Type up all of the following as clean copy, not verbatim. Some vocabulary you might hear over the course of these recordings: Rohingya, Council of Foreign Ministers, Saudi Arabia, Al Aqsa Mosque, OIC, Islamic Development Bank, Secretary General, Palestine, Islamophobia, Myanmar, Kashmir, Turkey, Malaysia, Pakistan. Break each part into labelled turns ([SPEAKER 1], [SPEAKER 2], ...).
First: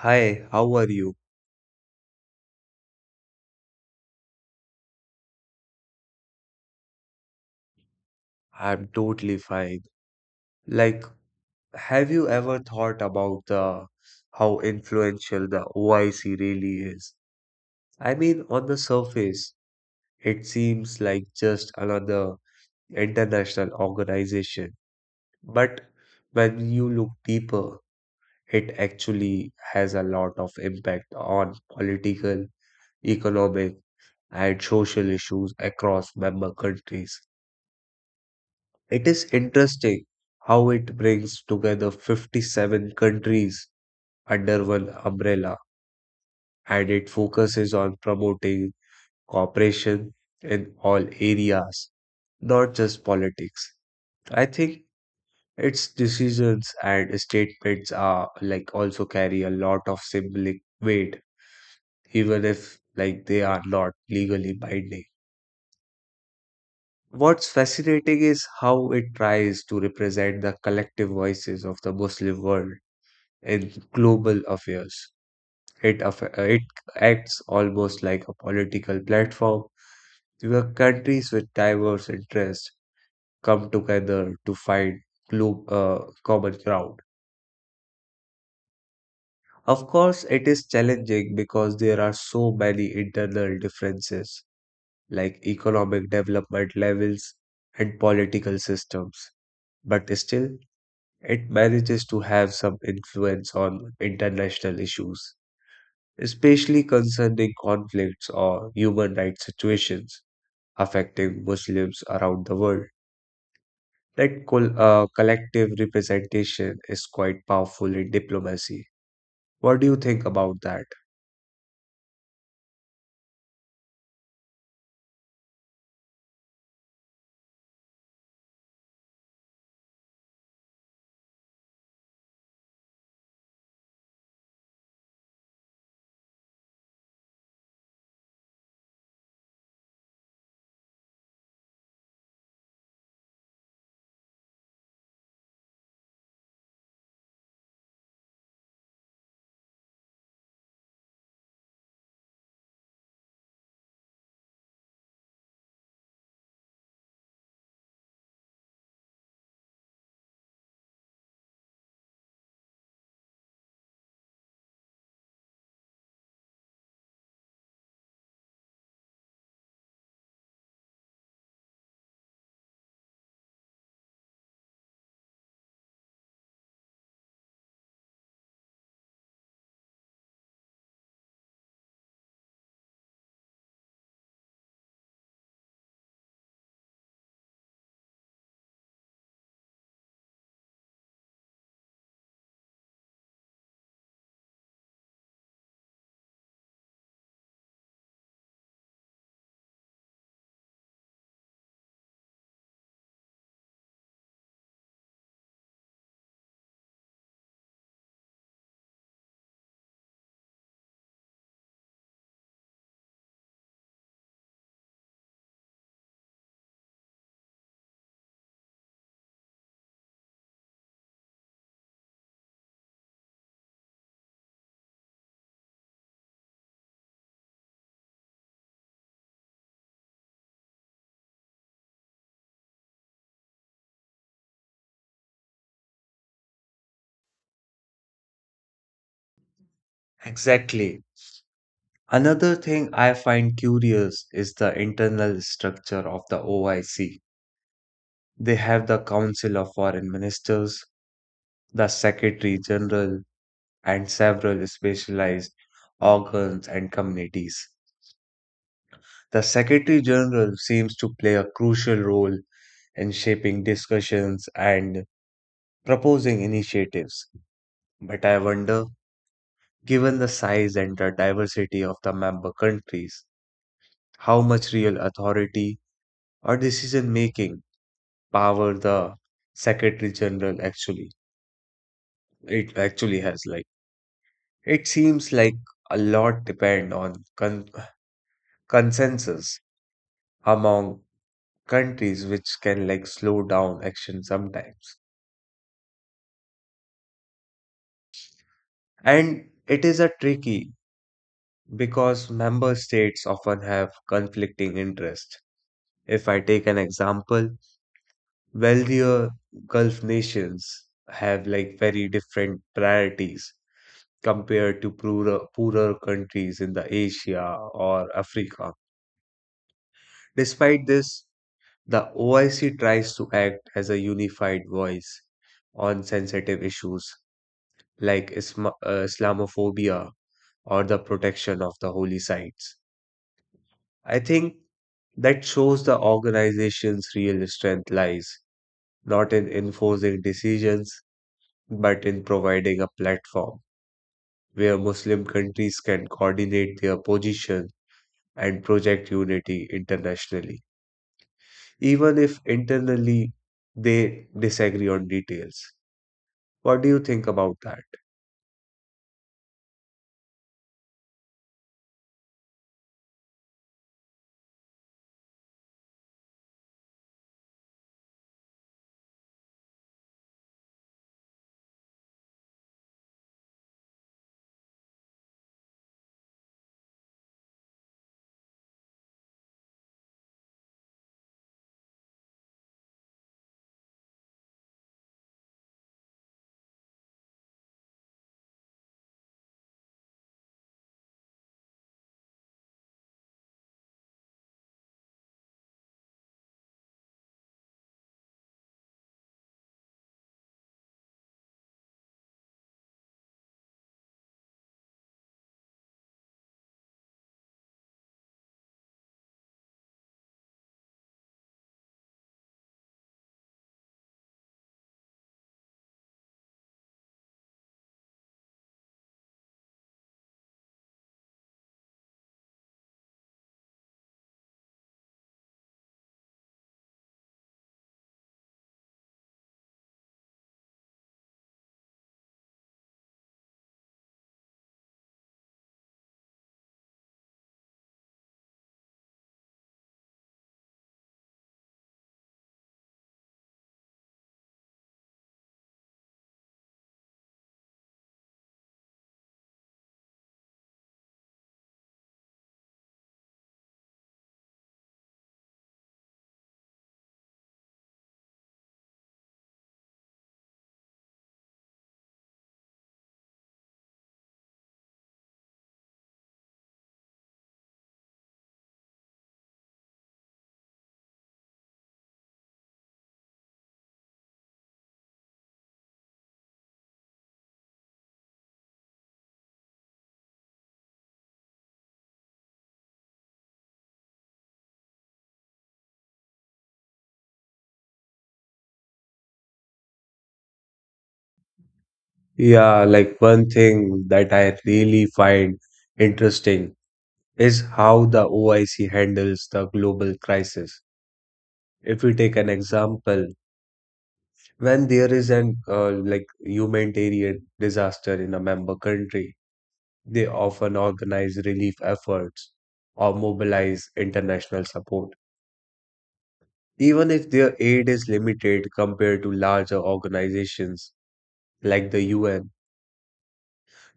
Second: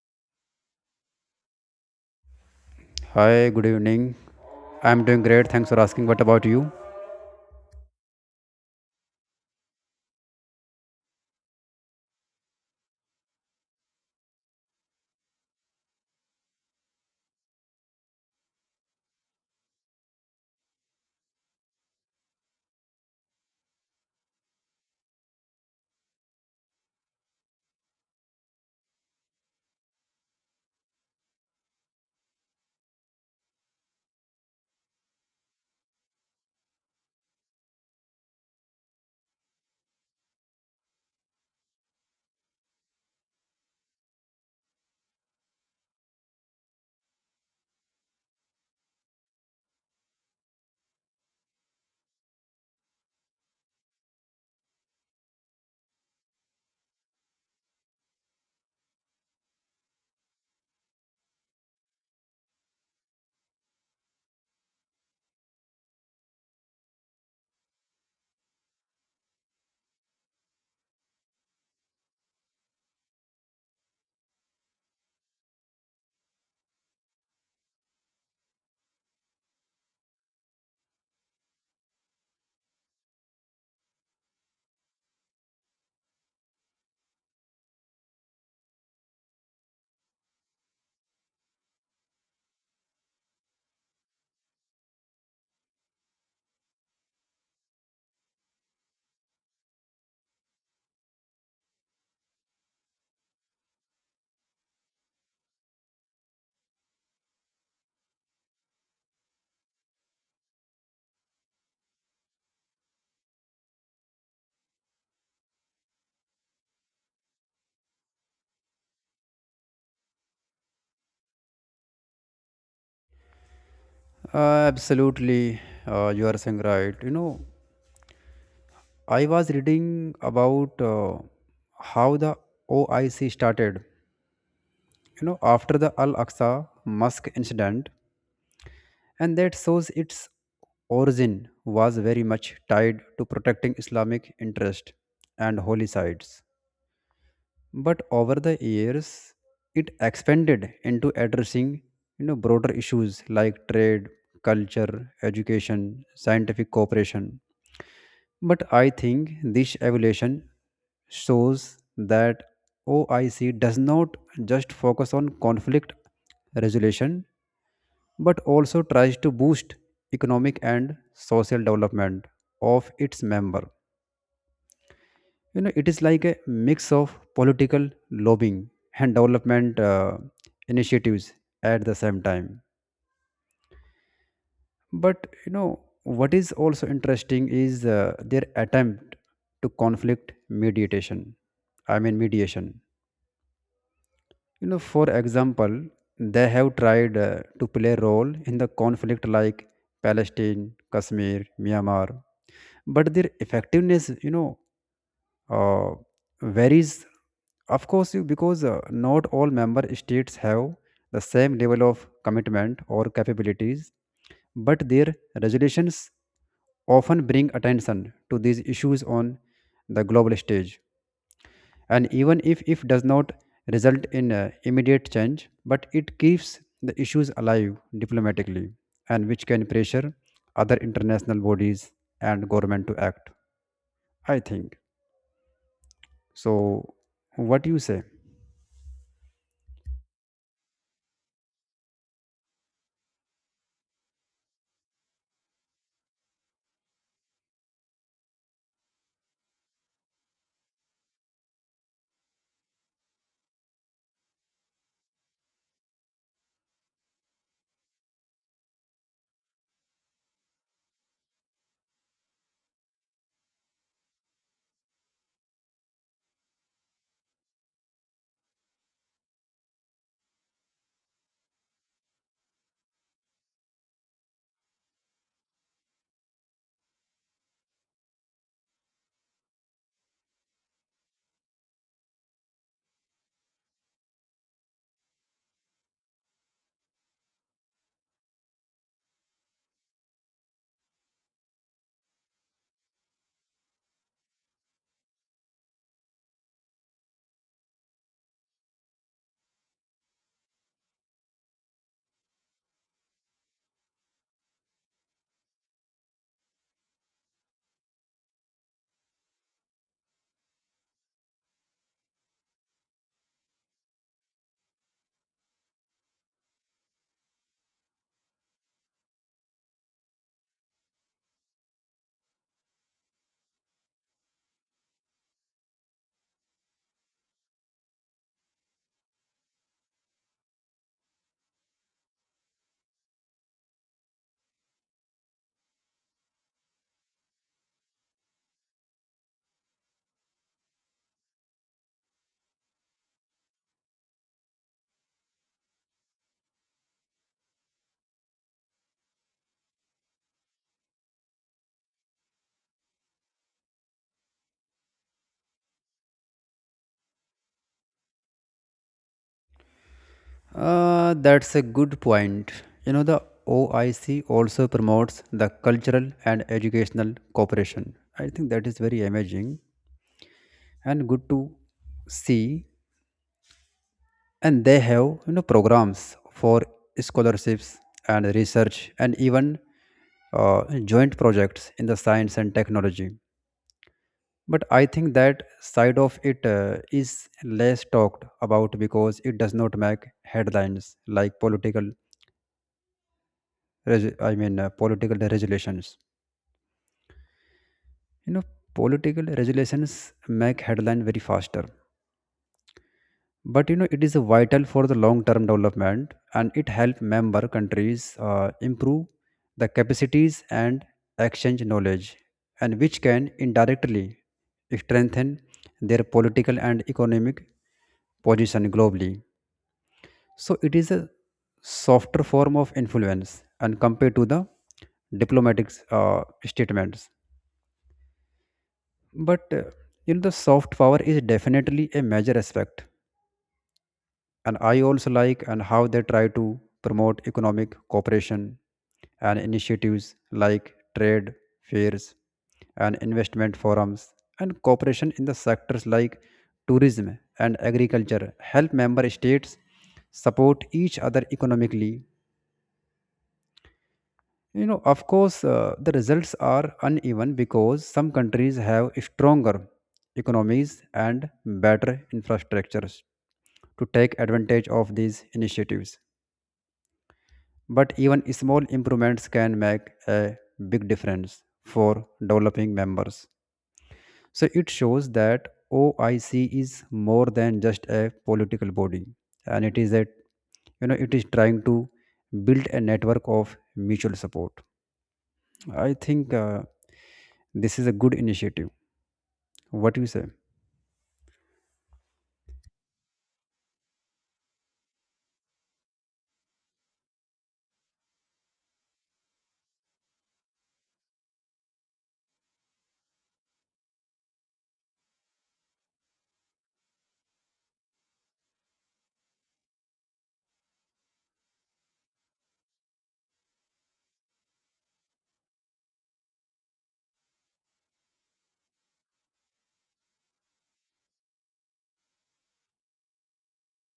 [SPEAKER 1] Hi, how are you?
[SPEAKER 2] Hi, good evening. I'm doing great. Thanks for asking. What about you?
[SPEAKER 1] I'm totally fine. Like, have you ever thought about the how influential the OIC really is? I mean, on the surface, it seems like just another international organization, but when you look deeper, it actually has a lot of impact on political, economic, and social issues across member countries. It is interesting how it brings together 57 countries under one umbrella and it focuses on promoting cooperation in all areas, not just politics. I think its decisions and statements are like also carry a lot of symbolic weight, even if like they are not legally binding. What's fascinating is how it tries to represent the collective voices of the Muslim world in global affairs. It acts almost like a political platform where countries with diverse interests come together to find common ground. Of course, it is challenging because there are so many internal differences, like economic development levels and political systems, but still, it manages to have some influence on international issues, especially concerning conflicts or human rights situations affecting Muslims around the world. That collective representation is quite powerful in diplomacy. What do you think about that?
[SPEAKER 2] Absolutely. You are saying right. You know, I was reading about how the OIC started, you know, after the Al Aqsa Mosque incident, and that shows its origin was very much tied to protecting Islamic interest and holy sites. But over the years it expanded into addressing, you know, broader issues like trade, culture, education, scientific cooperation. But I think this evolution shows that OIC does not just focus on conflict resolution, but also tries to boost economic and social development of its member. You know, it is like a mix of political lobbying and development initiatives at the same time. But you know what is also interesting is their attempt to conflict mediation, I mean mediation. You know, for example, they have tried to play a role in the conflict like Palestine, Kashmir, Myanmar. But their effectiveness, you know, uh, varies, of course, because not all member states have the same level of commitment or capabilities. But their resolutions often bring attention to these issues on the global stage, and even if does not result in immediate change, but it keeps the issues alive diplomatically, and which can pressure other international bodies and government to act, I think. So, what you say?
[SPEAKER 1] Exactly. Another thing I find curious is the internal structure of the OIC. They have the Council of Foreign Ministers, the Secretary General, and several specialized organs and committees. The Secretary General seems to play a crucial role in shaping discussions and proposing initiatives. But I wonder, given the size and the diversity of the member countries, how much real authority or decision making power the Secretary General actually has. Like it seems like a lot depend on consensus among countries, which can like slow down action sometimes. And it is a tricky because member states often have conflicting interests. If I take an example, wealthier Gulf nations have like very different priorities compared to poorer countries in the Asia or Africa. Despite this, the OIC tries to act as a unified voice on sensitive issues like Islamophobia or the protection of the holy sites. I think that shows the organization's real strength lies not in enforcing decisions, but in providing a platform where Muslim countries can coordinate their position and project unity internationally, even if internally they disagree on details. What do you think about that?
[SPEAKER 2] That's a good point. You know, the OIC also promotes the cultural and educational cooperation. I think that is very amazing and good to see. And they have, you know, programs for scholarships and research and even joint projects in the science and technology. But I think that side of it is less talked about because it does not make headlines like political political resolutions, you know, political resolutions make headline very faster. But you know it is vital for the long term development, and it help member countries improve the capacities and exchange knowledge, and which can indirectly strengthen their political and economic position globally. So it is a softer form of influence and compared to the diplomatic statements. But you know the soft power is definitely a major aspect, and I also like and how they try to promote economic cooperation and initiatives like trade fairs and investment forums and cooperation in the sectors like tourism and agriculture help member states support each other economically. You know, of course, the results are uneven because some countries have stronger economies and better infrastructures to take advantage of these initiatives. But even small improvements can make a big difference for developing members. So it shows that OIC is more than just a political body, and it is a, you know, it is trying to build a network of mutual support, I think. This is a good initiative. What do you say?
[SPEAKER 1] Yeah, like one thing that I really find interesting is how the OIC handles the global crisis. If we take an example, when there is an like humanitarian disaster in a member country, they often organize relief efforts or mobilize international support. Even if their aid is limited compared to larger organizations like the UN,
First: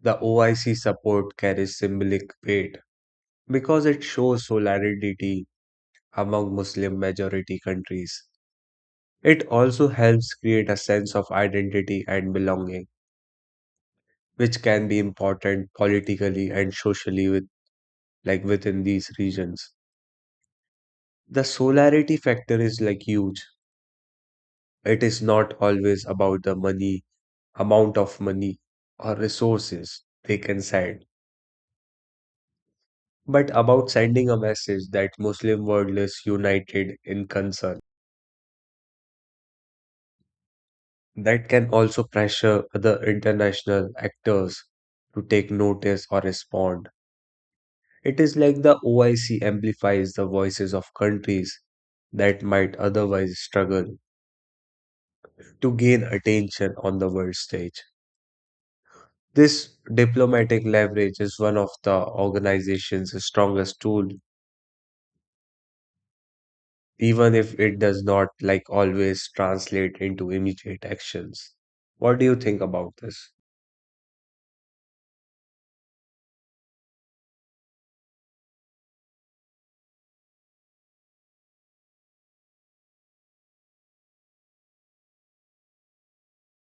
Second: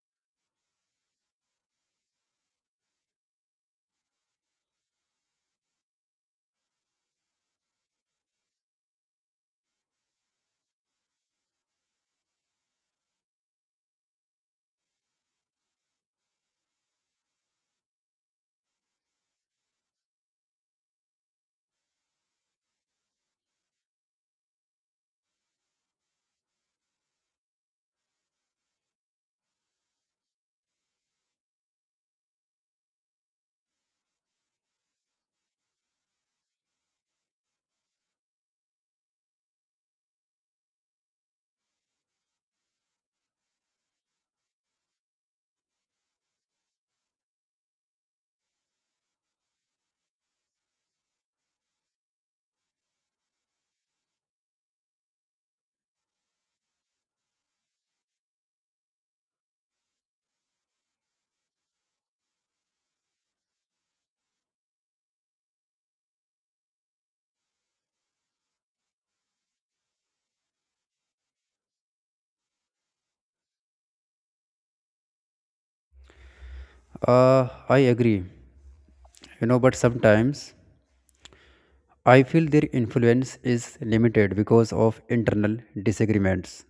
[SPEAKER 1] the OIC support carries symbolic weight because it shows solidarity among Muslim majority countries. It also helps create a sense of identity and belonging, which can be important politically and socially with like within these regions. The solarity factor is like huge. It is not always about the money, amount of money or resources they can send, but about sending a message that Muslim world is united in concern. That can also pressure other international actors to take notice or respond. It is like the OIC amplifies the voices of countries that might otherwise struggle to gain attention on the world stage. This diplomatic leverage is one of the organization's strongest tool, even if it does not like always translate into immediate actions. What do you think about this?
[SPEAKER 2] I agree. You know, but sometimes I feel their influence is limited because of internal disagreements.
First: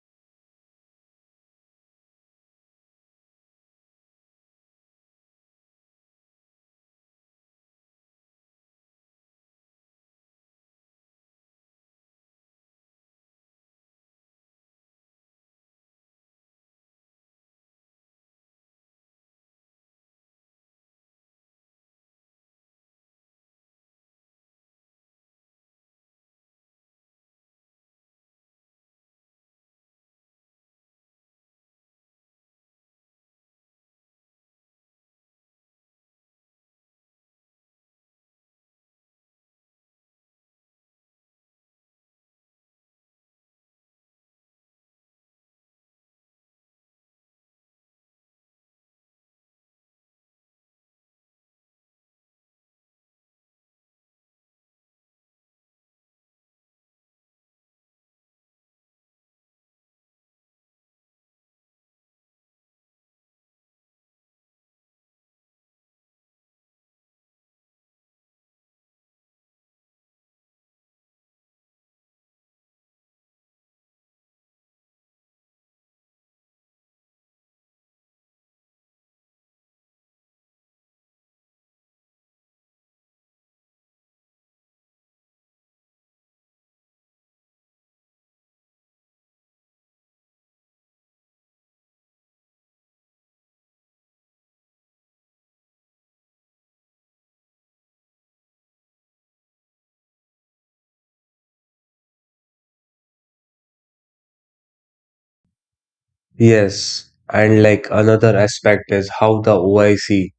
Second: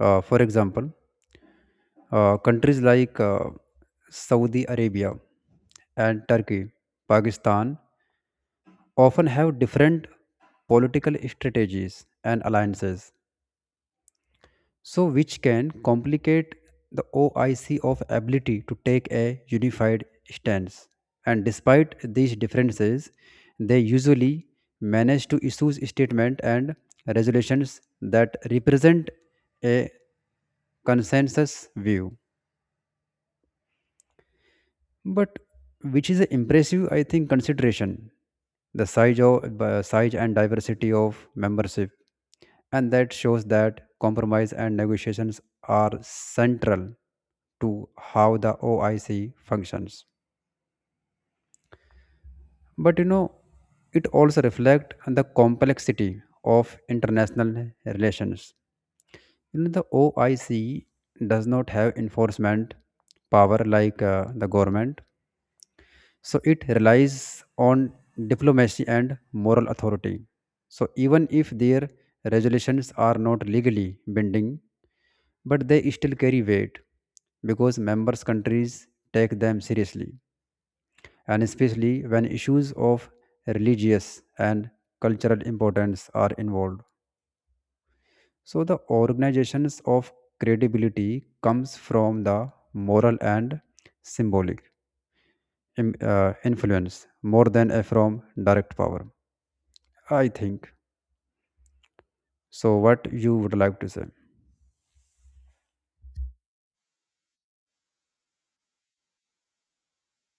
[SPEAKER 2] For example, countries like Saudi Arabia and Turkey, Pakistan often have different political strategies and alliances, so which can complicate the OIC of ability to take a unified stance. And despite these differences, they usually manage to issue statements and resolutions that represent a consensus view, but which is a impressive, I think, consideration the size of size and diversity of membership. And that shows that compromise and negotiations are central to how the OIC functions. But you know it also reflects on the complexity of international relations. You know the OIC does not have enforcement power like the government. So it relies on diplomacy and moral authority. So even if their resolutions are not legally binding, but they still carry weight because members countries take them seriously, and especially when issues of religious and cultural importance are involved. So the organizations of credibility comes from the moral and symbolic influence more than from direct power, I think. So, what you would like to say?
[SPEAKER 1] Yes, and like another aspect is how the OIC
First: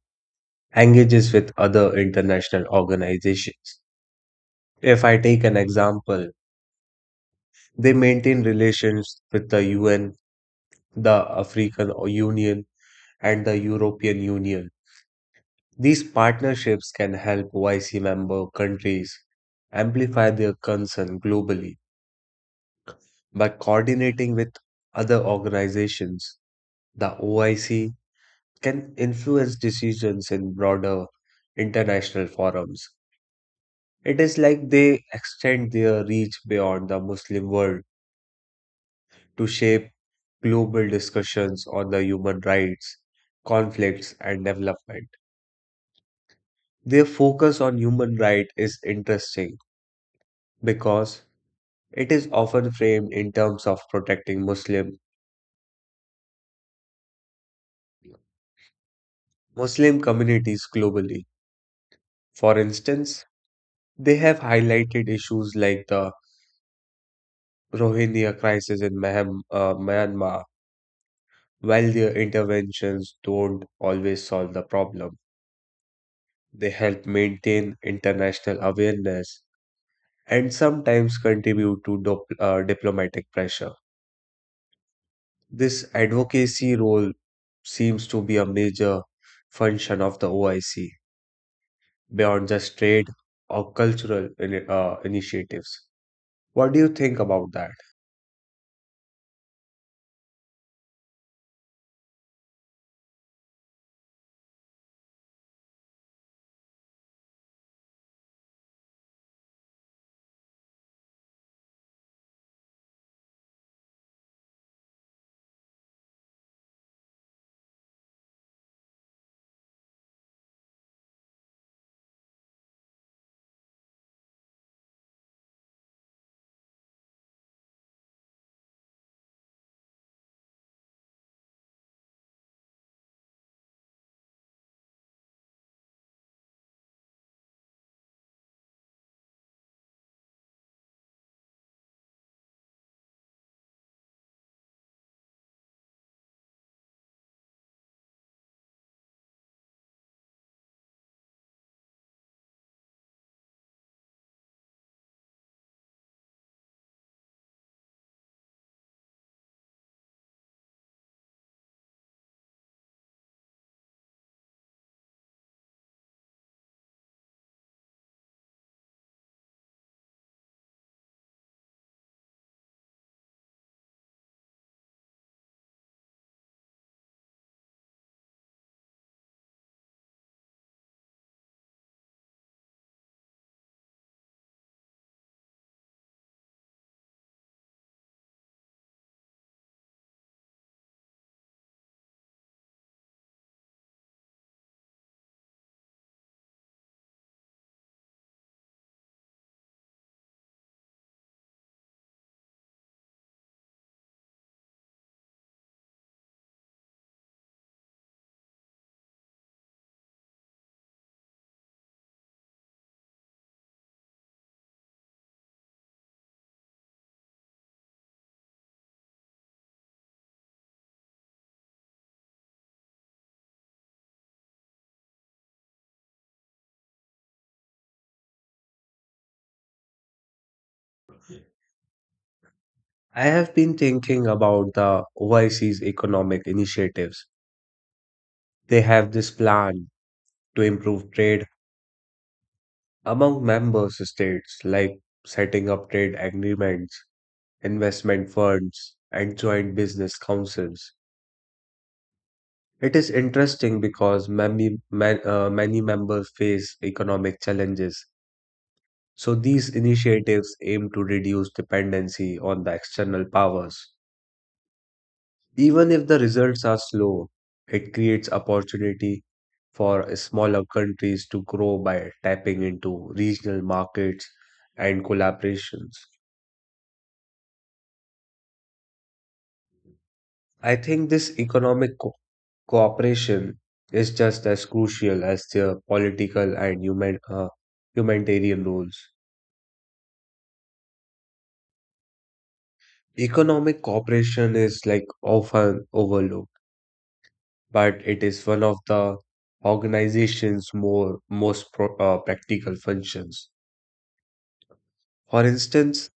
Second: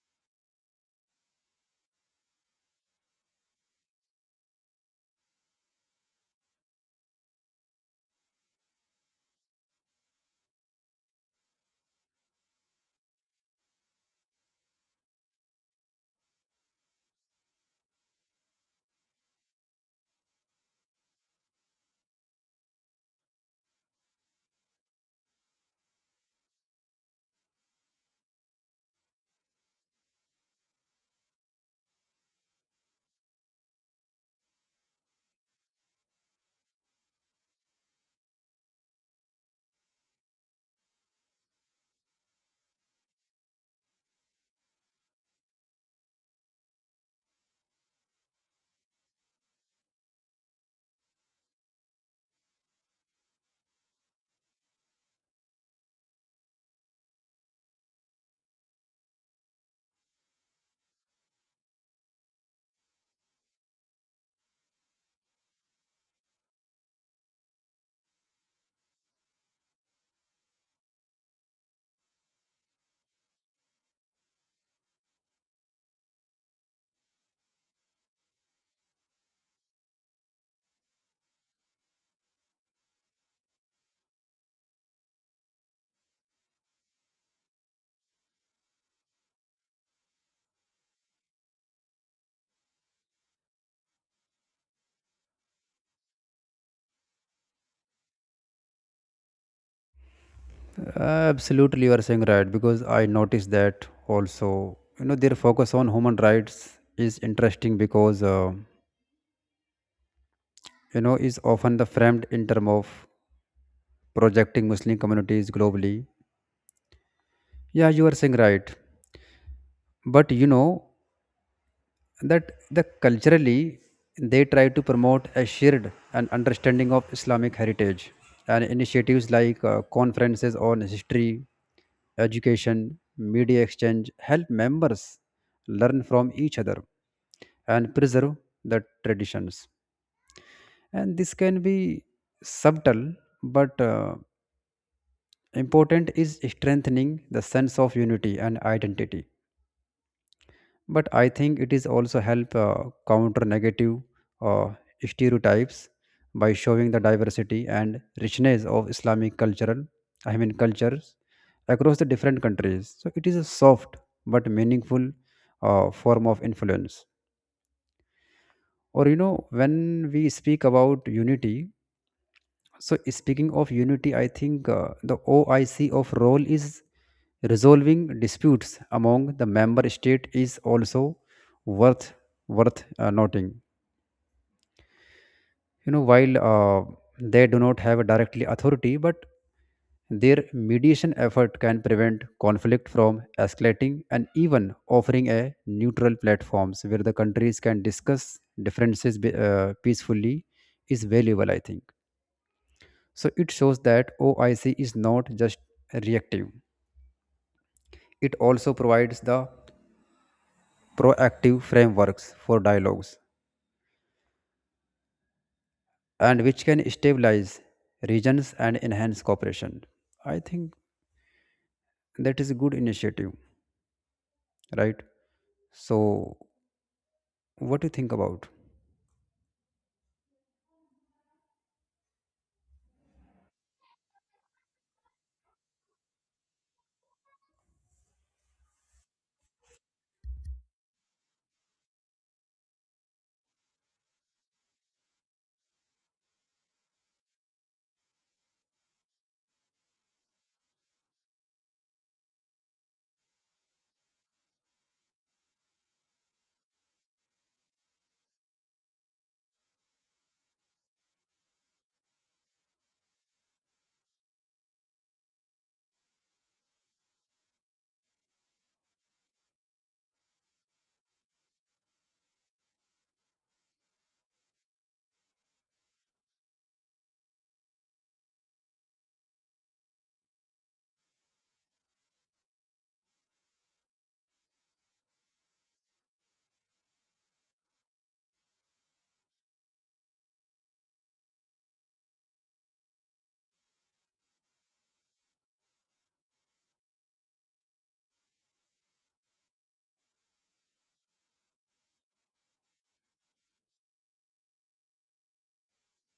[SPEAKER 1] engages with other international organizations. If I take an example, they maintain relations with the UN, the African Union, and the European Union. These partnerships can help OIC member countries amplify their concern globally. By coordinating with other organizations, the OIC can influence decisions in broader international forums. It is like they extend their reach beyond the Muslim world to shape global discussions on the human rights, conflicts, and development. Their focus on human rights is interesting because it is often framed in terms of protecting Muslim communities globally. For instance, they have highlighted issues like the Rohingya crisis in Myanmar. While their interventions don't always solve the problem, they help maintain international awareness and sometimes contribute to diplomatic pressure. This advocacy role seems to be a major function of the OIC beyond just trade or cultural initiatives. What do you think about that?
[SPEAKER 2] Absolutely, you are saying right, because I noticed that also. You know, their focus on human rights is interesting because you know is often the framed in term of projecting Muslim communities globally. Yeah, you are saying right, but you know that the culturally they try to promote a shared and understanding of Islamic heritage, and initiatives like conferences on history, education, media exchange help members learn from each other and preserve the traditions. And this can be subtle but important is strengthening the sense of unity and identity. But I think it is also help counter negative uh, stereotypes by showing the diversity and richness of islamic cultural I mean cultures across the different countries. So it is a soft but meaningful form of influence. Or you know when we speak about unity. So speaking of unity, I think the OIC of role is resolving disputes among the member state is also worth worth noting. You know, while they do not have a directly authority, but their mediation effort can prevent conflict from escalating, and even offering a neutral platforms where the countries can discuss differences peacefully is valuable, I think. So it shows that OIC is not just reactive, it also provides the proactive frameworks for dialogues, and which can stabilize regions and enhance cooperation. I think that is a good initiative, right? So, what do you think about?
[SPEAKER 1] I have been thinking about the OIC's economic initiatives. They have this plan to improve trade among member states, like setting up trade agreements, investment funds, and joint business councils. It is interesting because many members face economic challenges. So these initiatives aim to reduce dependency on the external powers. Even if the results are slow, it creates opportunity for smaller countries to grow by tapping into regional markets and collaborations. I think this cooperation is just as crucial as their political and humanitarian roles. Economic cooperation is like often overlooked, but it is one of the organization's more most pro practical functions. For instance,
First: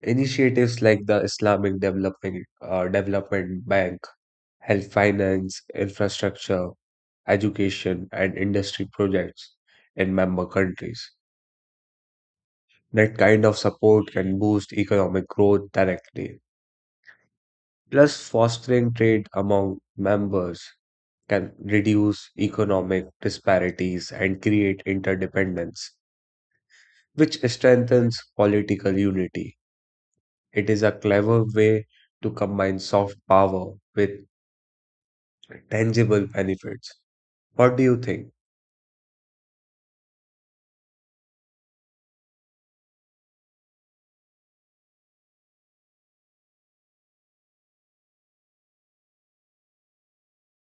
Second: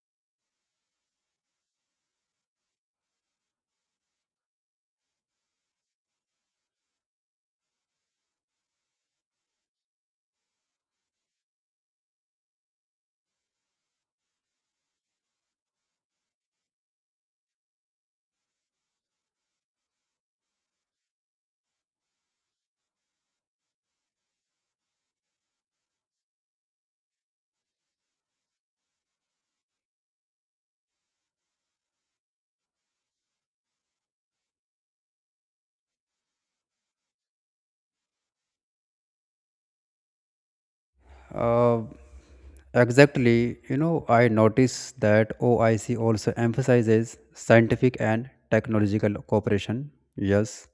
[SPEAKER 1] initiatives like the Islamic Development Bank, health finance, infrastructure, education, and industry projects in member countries. That kind of support can boost economic growth directly, plus fostering trade among members can reduce economic disparities and create interdependence, which strengthens political unity. It is a clever way to combine soft power with tangible benefits. What do you think?
[SPEAKER 2] Uh, exactly, you know, I notice that OIC also emphasizes scientific and technological cooperation. Yes,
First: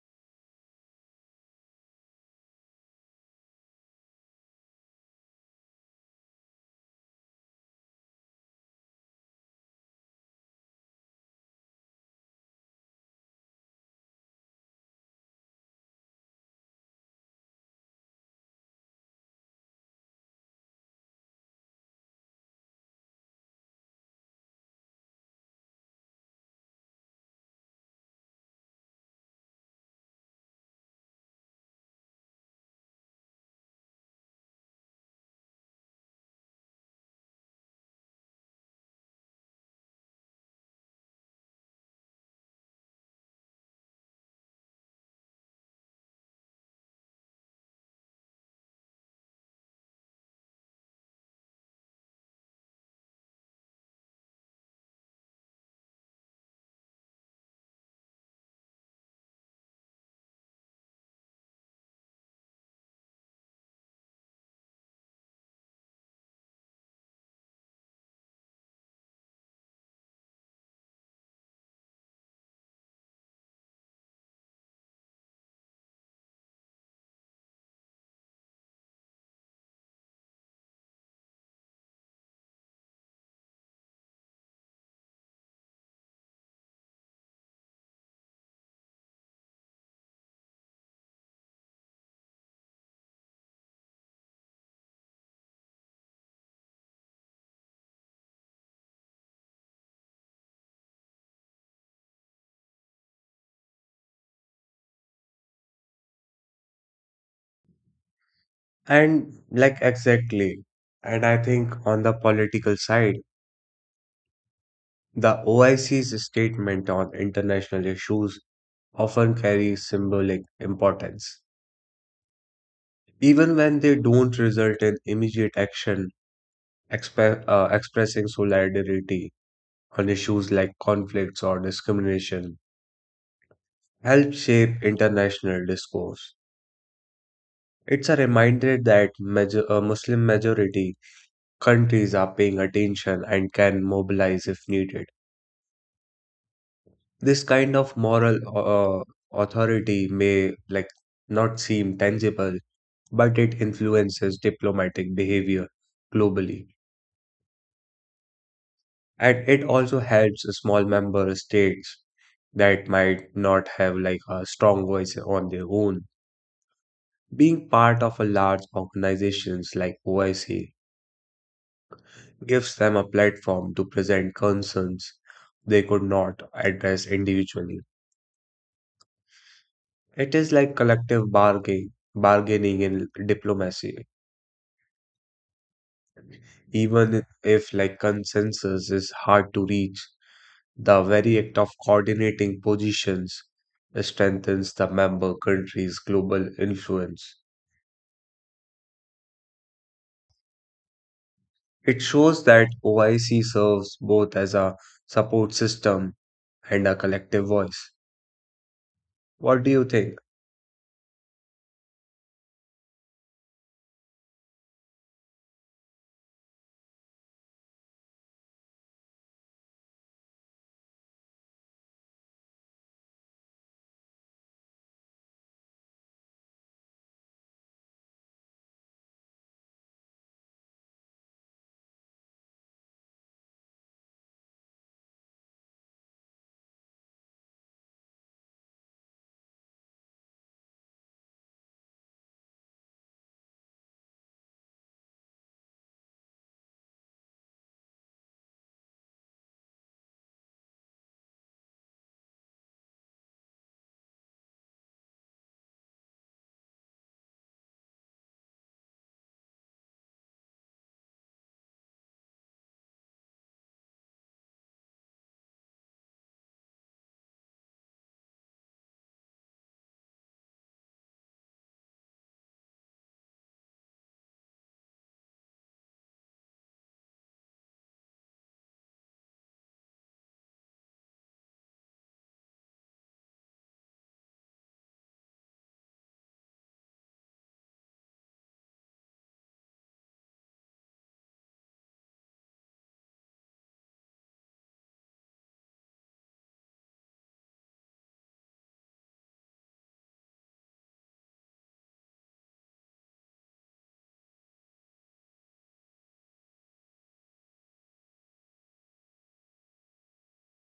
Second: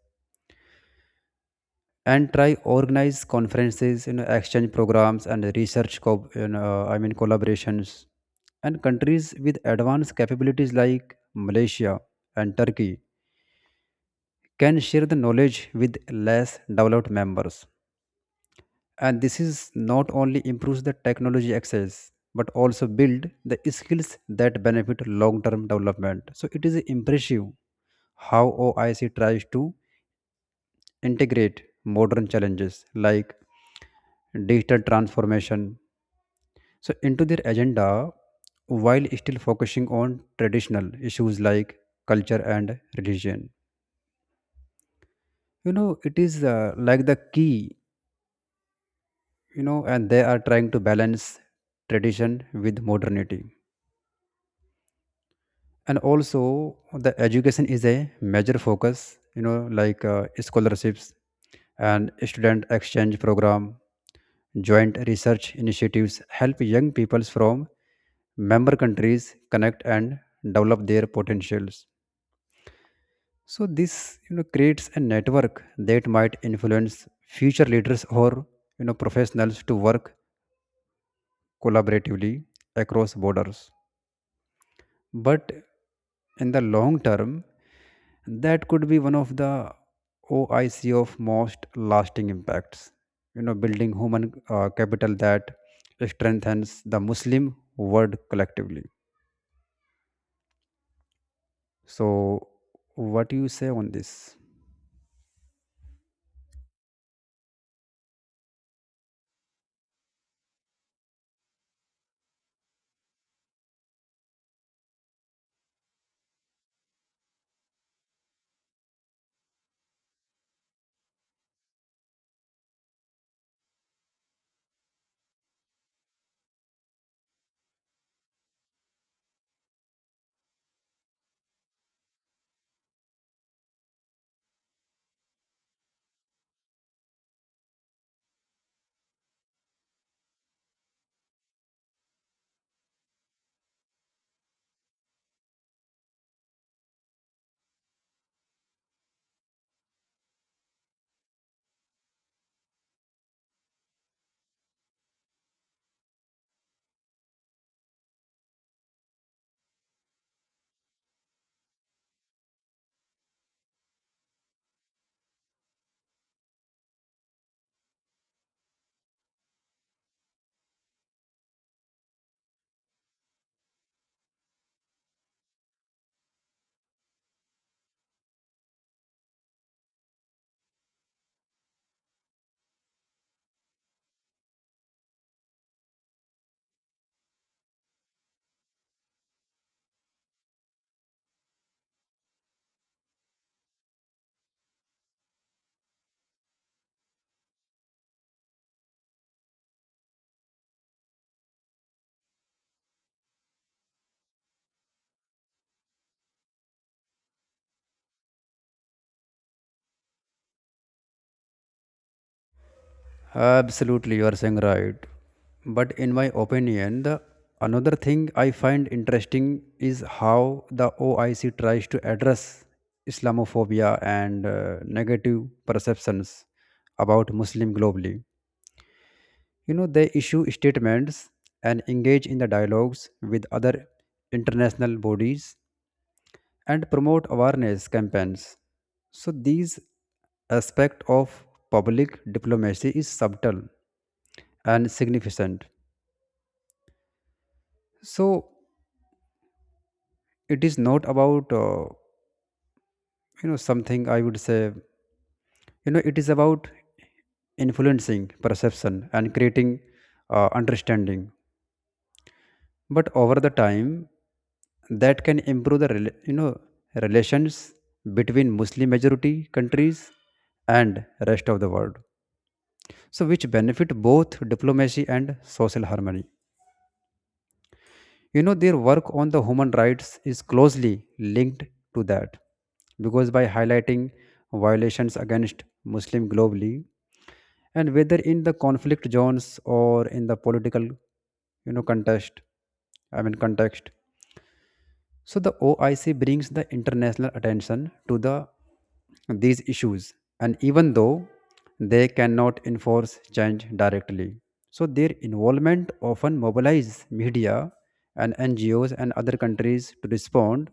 [SPEAKER 2] and try organize conferences, you know, exchange programs, and research collaborations. And countries with advanced capabilities like Malaysia and Turkey can share the knowledge with less developed members, and this is not only improves the technology access but also build the skills that benefit long term development. So it is impressive how OIC tries to integrate modern challenges like digital transformation so into their agenda, while still focusing on traditional issues like culture and religion. You know it is like the key, you know, and they are trying to balance tradition with modernity. And also the education is a major focus, you know, like scholarships and student exchange program, joint research initiatives help young peoples from member countries connect and develop their potentials. So this, you know, creates a network that might influence future leaders or, you know, professionals to work collaboratively across borders. But in the long term, that could be one of the OIC of most lasting impacts, you know, building human capital that strengthens the Muslim world collectively. So, what do you say on this?
[SPEAKER 1] And like exactly, and I think on the political side, the OIC's statement on international issues often carries symbolic importance. Even when they don't result in immediate action, expressing solidarity on issues like conflicts or discrimination helped shape international discourse. It's a reminder that Muslim majority countries are paying attention and can mobilize if needed. This kind of moral authority may like not seem tangible, but it influences diplomatic behavior globally. And it also helps small member states that might not have like a strong voice on their own. Being part of a large organizations like OIC gives them a platform to present concerns they could not address individually. It is like collective bargaining in diplomacy. Even if like consensus is hard to reach, the very act of coordinating positions strengthens the member country's global influence. It shows that OIC serves both as a support system and a collective voice. What do you think?
[SPEAKER 2] Absolutely, you are saying right. But in my opinion, the another thing I find interesting is how the OIC tries to address Islamophobia and negative perceptions about Muslim globally. You know, they issue statements and engage in the dialogues with other international bodies and promote awareness campaigns. So these aspect of public diplomacy is subtle and significant. So it is not about you know something I would say, you know, it is about influencing perception and creating understanding. But over the time that can improve the relations between Muslim majority countries and rest of the world, so which benefit both diplomacy and social harmony. You know their work on the human rights is closely linked to that, because by highlighting violations against Muslim globally, and whether in the conflict zones or in the political, you know, contest I mean context, so the OIC brings the international attention to the these issues. And even though they cannot enforce change directly, so their involvement often mobilizes media and NGOs and other countries to respond.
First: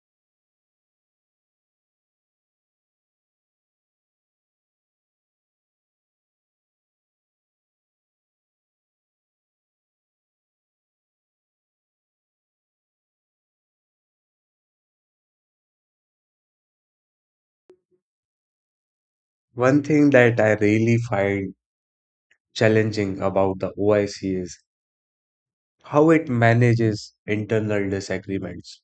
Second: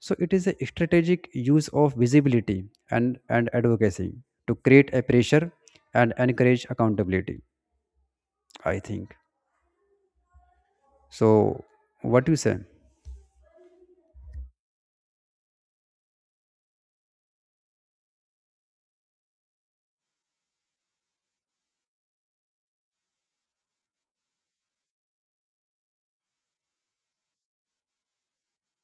[SPEAKER 2] So it is a strategic use of visibility and advocacy to create a pressure and encourage accountability, I think. So, what you say?
[SPEAKER 1] One thing that I really find challenging about the OIC is how it manages internal disagreements.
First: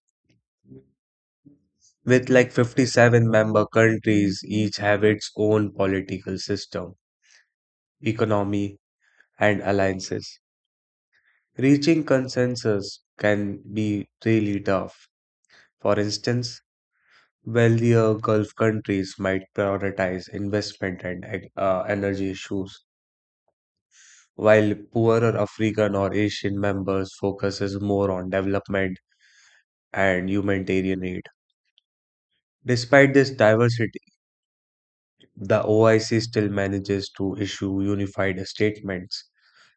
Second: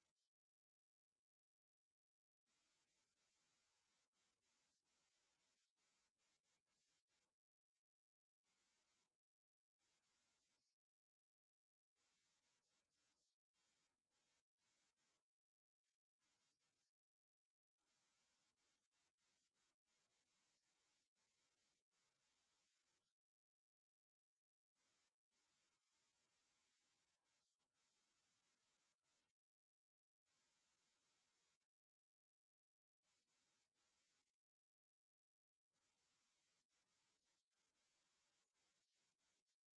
[SPEAKER 1] With like 57-member countries, each have its own political system, economy, and alliances. Reaching consensus can be really tough. For instance, wealthier Gulf countries might prioritize investment and energy issues, while poorer African or Asian members focuses more on development and humanitarian aid. Despite this diversity, the OIC still manages to issue unified statements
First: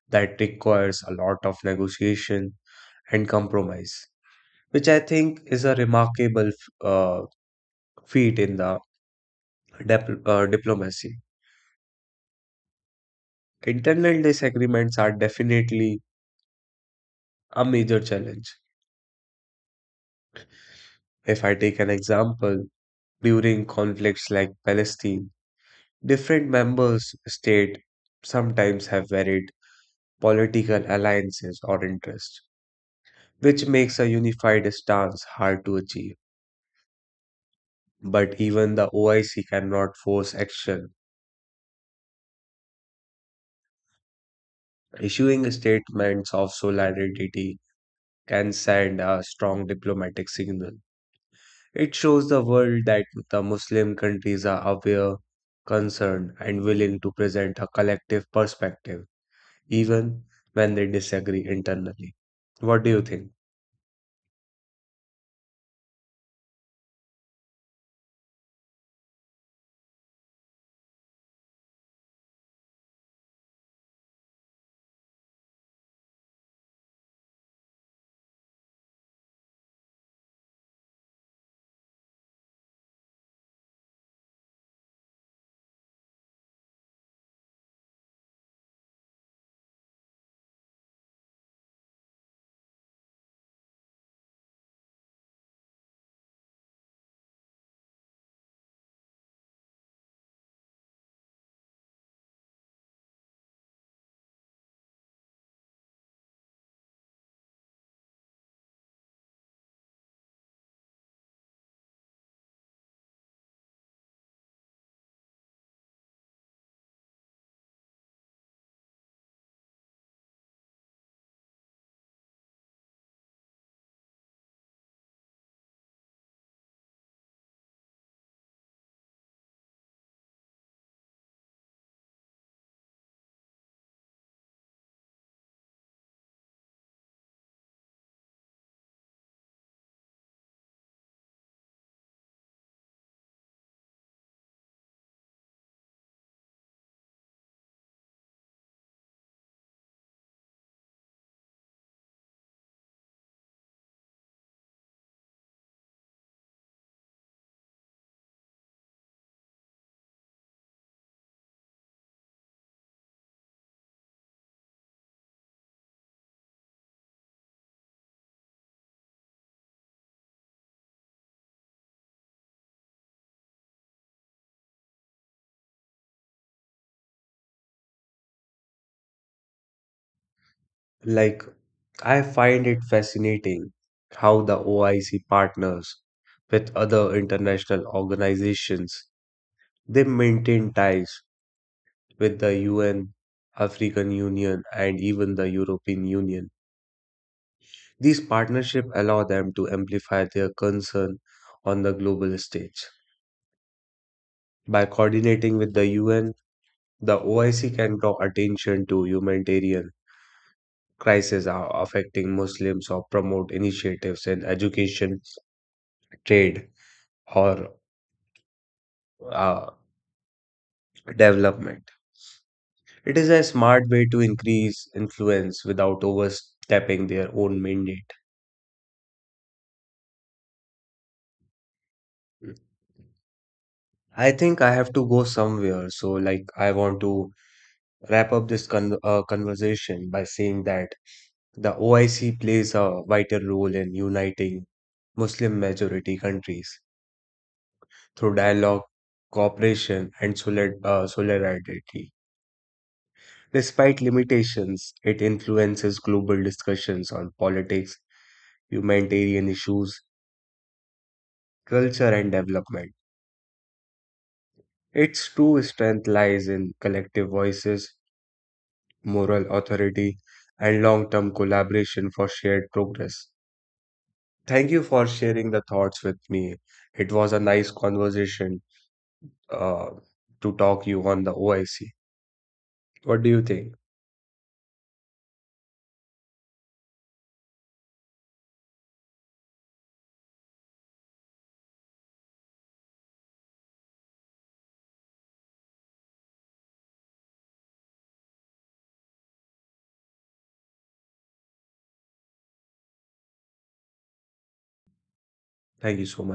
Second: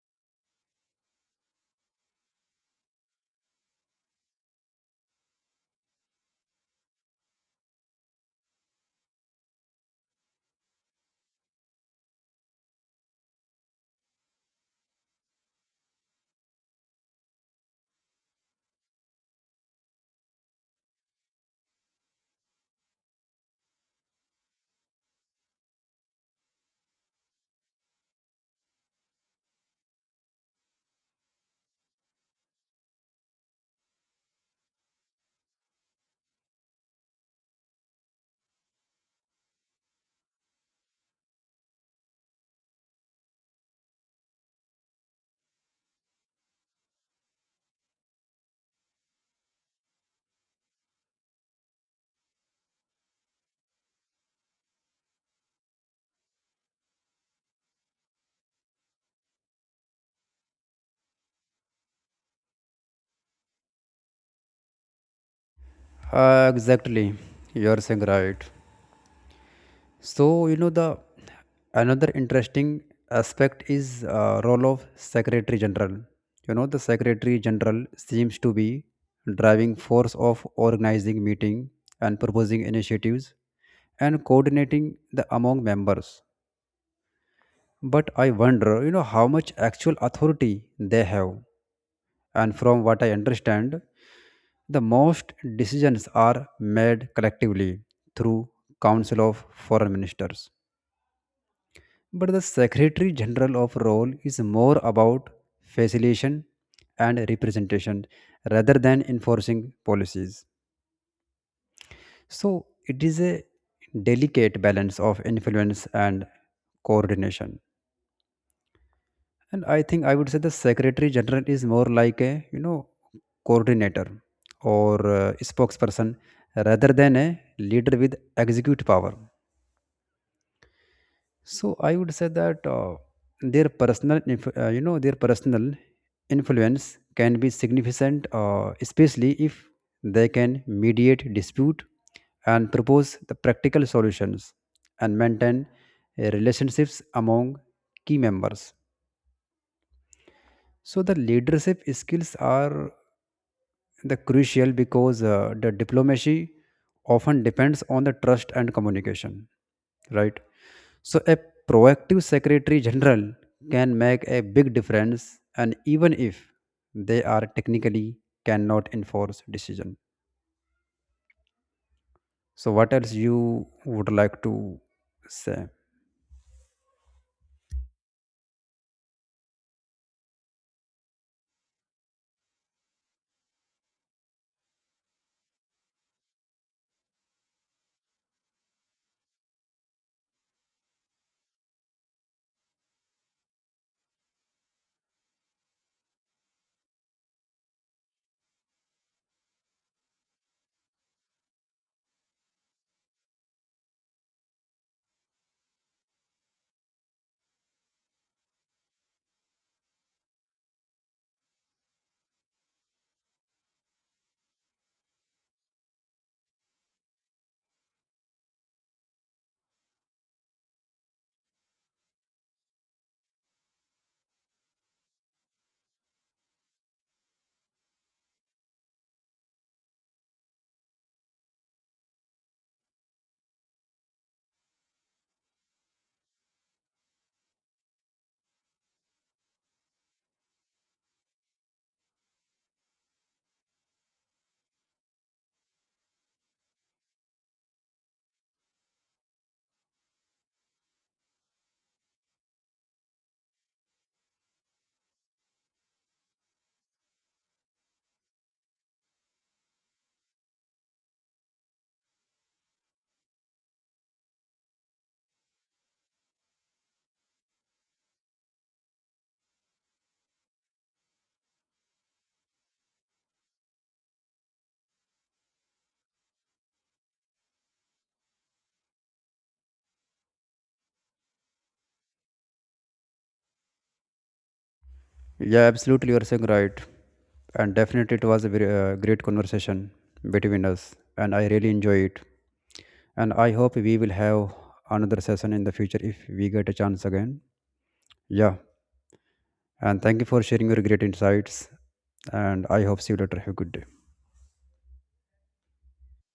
[SPEAKER 1] that requires a lot of negotiation and compromise, which I think is a remarkable feat in the diplomacy. Internal disagreements are definitely a major challenge. If I take an example, during conflicts like Palestine, different members state sometimes have varied political alliances or interests, which makes a unified stance hard to achieve. But even the OIC cannot force action. Issuing statements of solidarity can send a strong diplomatic signal. It shows the world that the Muslim countries are aware, concerned, and willing to present a collective perspective, even when they disagree internally. What do you think?
[SPEAKER 2] Exactly, you're saying right. So you know the another interesting aspect is role of Secretary General. You know the Secretary General seems to be driving force of organizing meeting and proposing initiatives and coordinating the among members. But I wonder, you know, how much actual authority they have. And from what I understand, the most decisions are made collectively through Council of Foreign Ministers. But the Secretary General of role is more about facilitation and representation rather than enforcing policies. So it is a delicate balance of influence and coordination. And I think I would say the Secretary General is more like a, you know, coordinator or spokesperson rather than a leader with execute power. So I would say that their personal, inf- you know, their personal influence can be significant, especially if they can mediate dispute and propose the practical solutions and maintain relationships among key members. So the leadership skills are the crucial because the diplomacy often depends on the trust and communication, right? So, a proactive Secretary General can make a big difference, and even if they are technically cannot enforce decision. So, what else you would like to say?
[SPEAKER 1] Like, I find it fascinating how the OIC partners with other international organizations. They maintain ties with the UN, African Union, and even the European Union. These partnerships allow them to amplify their concern on the global stage. By coordinating with the UN, the OIC can draw attention to humanitarian crises are affecting Muslims or promote initiatives in education, trade, or uh, development. It is a smart way to increase influence without overstepping their own mandate. I think I have to go somewhere, so like I want to wrap up this conversation by saying that the OIC plays a vital role in uniting Muslim majority countries through dialogue, cooperation, and solidarity. Despite limitations, it influences global discussions on politics, humanitarian issues, culture, and development. Its true strength lies in collective voices, moral authority, and long term collaboration for shared progress. Thank you for sharing the thoughts with me. It was a nice conversation uh, to talk you on the OIC. What do you think?
[SPEAKER 2] Yeah, absolutely, you are saying right, and definitely it was a very great conversation between us, and I really enjoy it. And I hope we will have another session in the future if we get a chance again. Yeah, and thank you for sharing your great insights, and I hope see you later. Have a good day.
[SPEAKER 1] Thank you so much.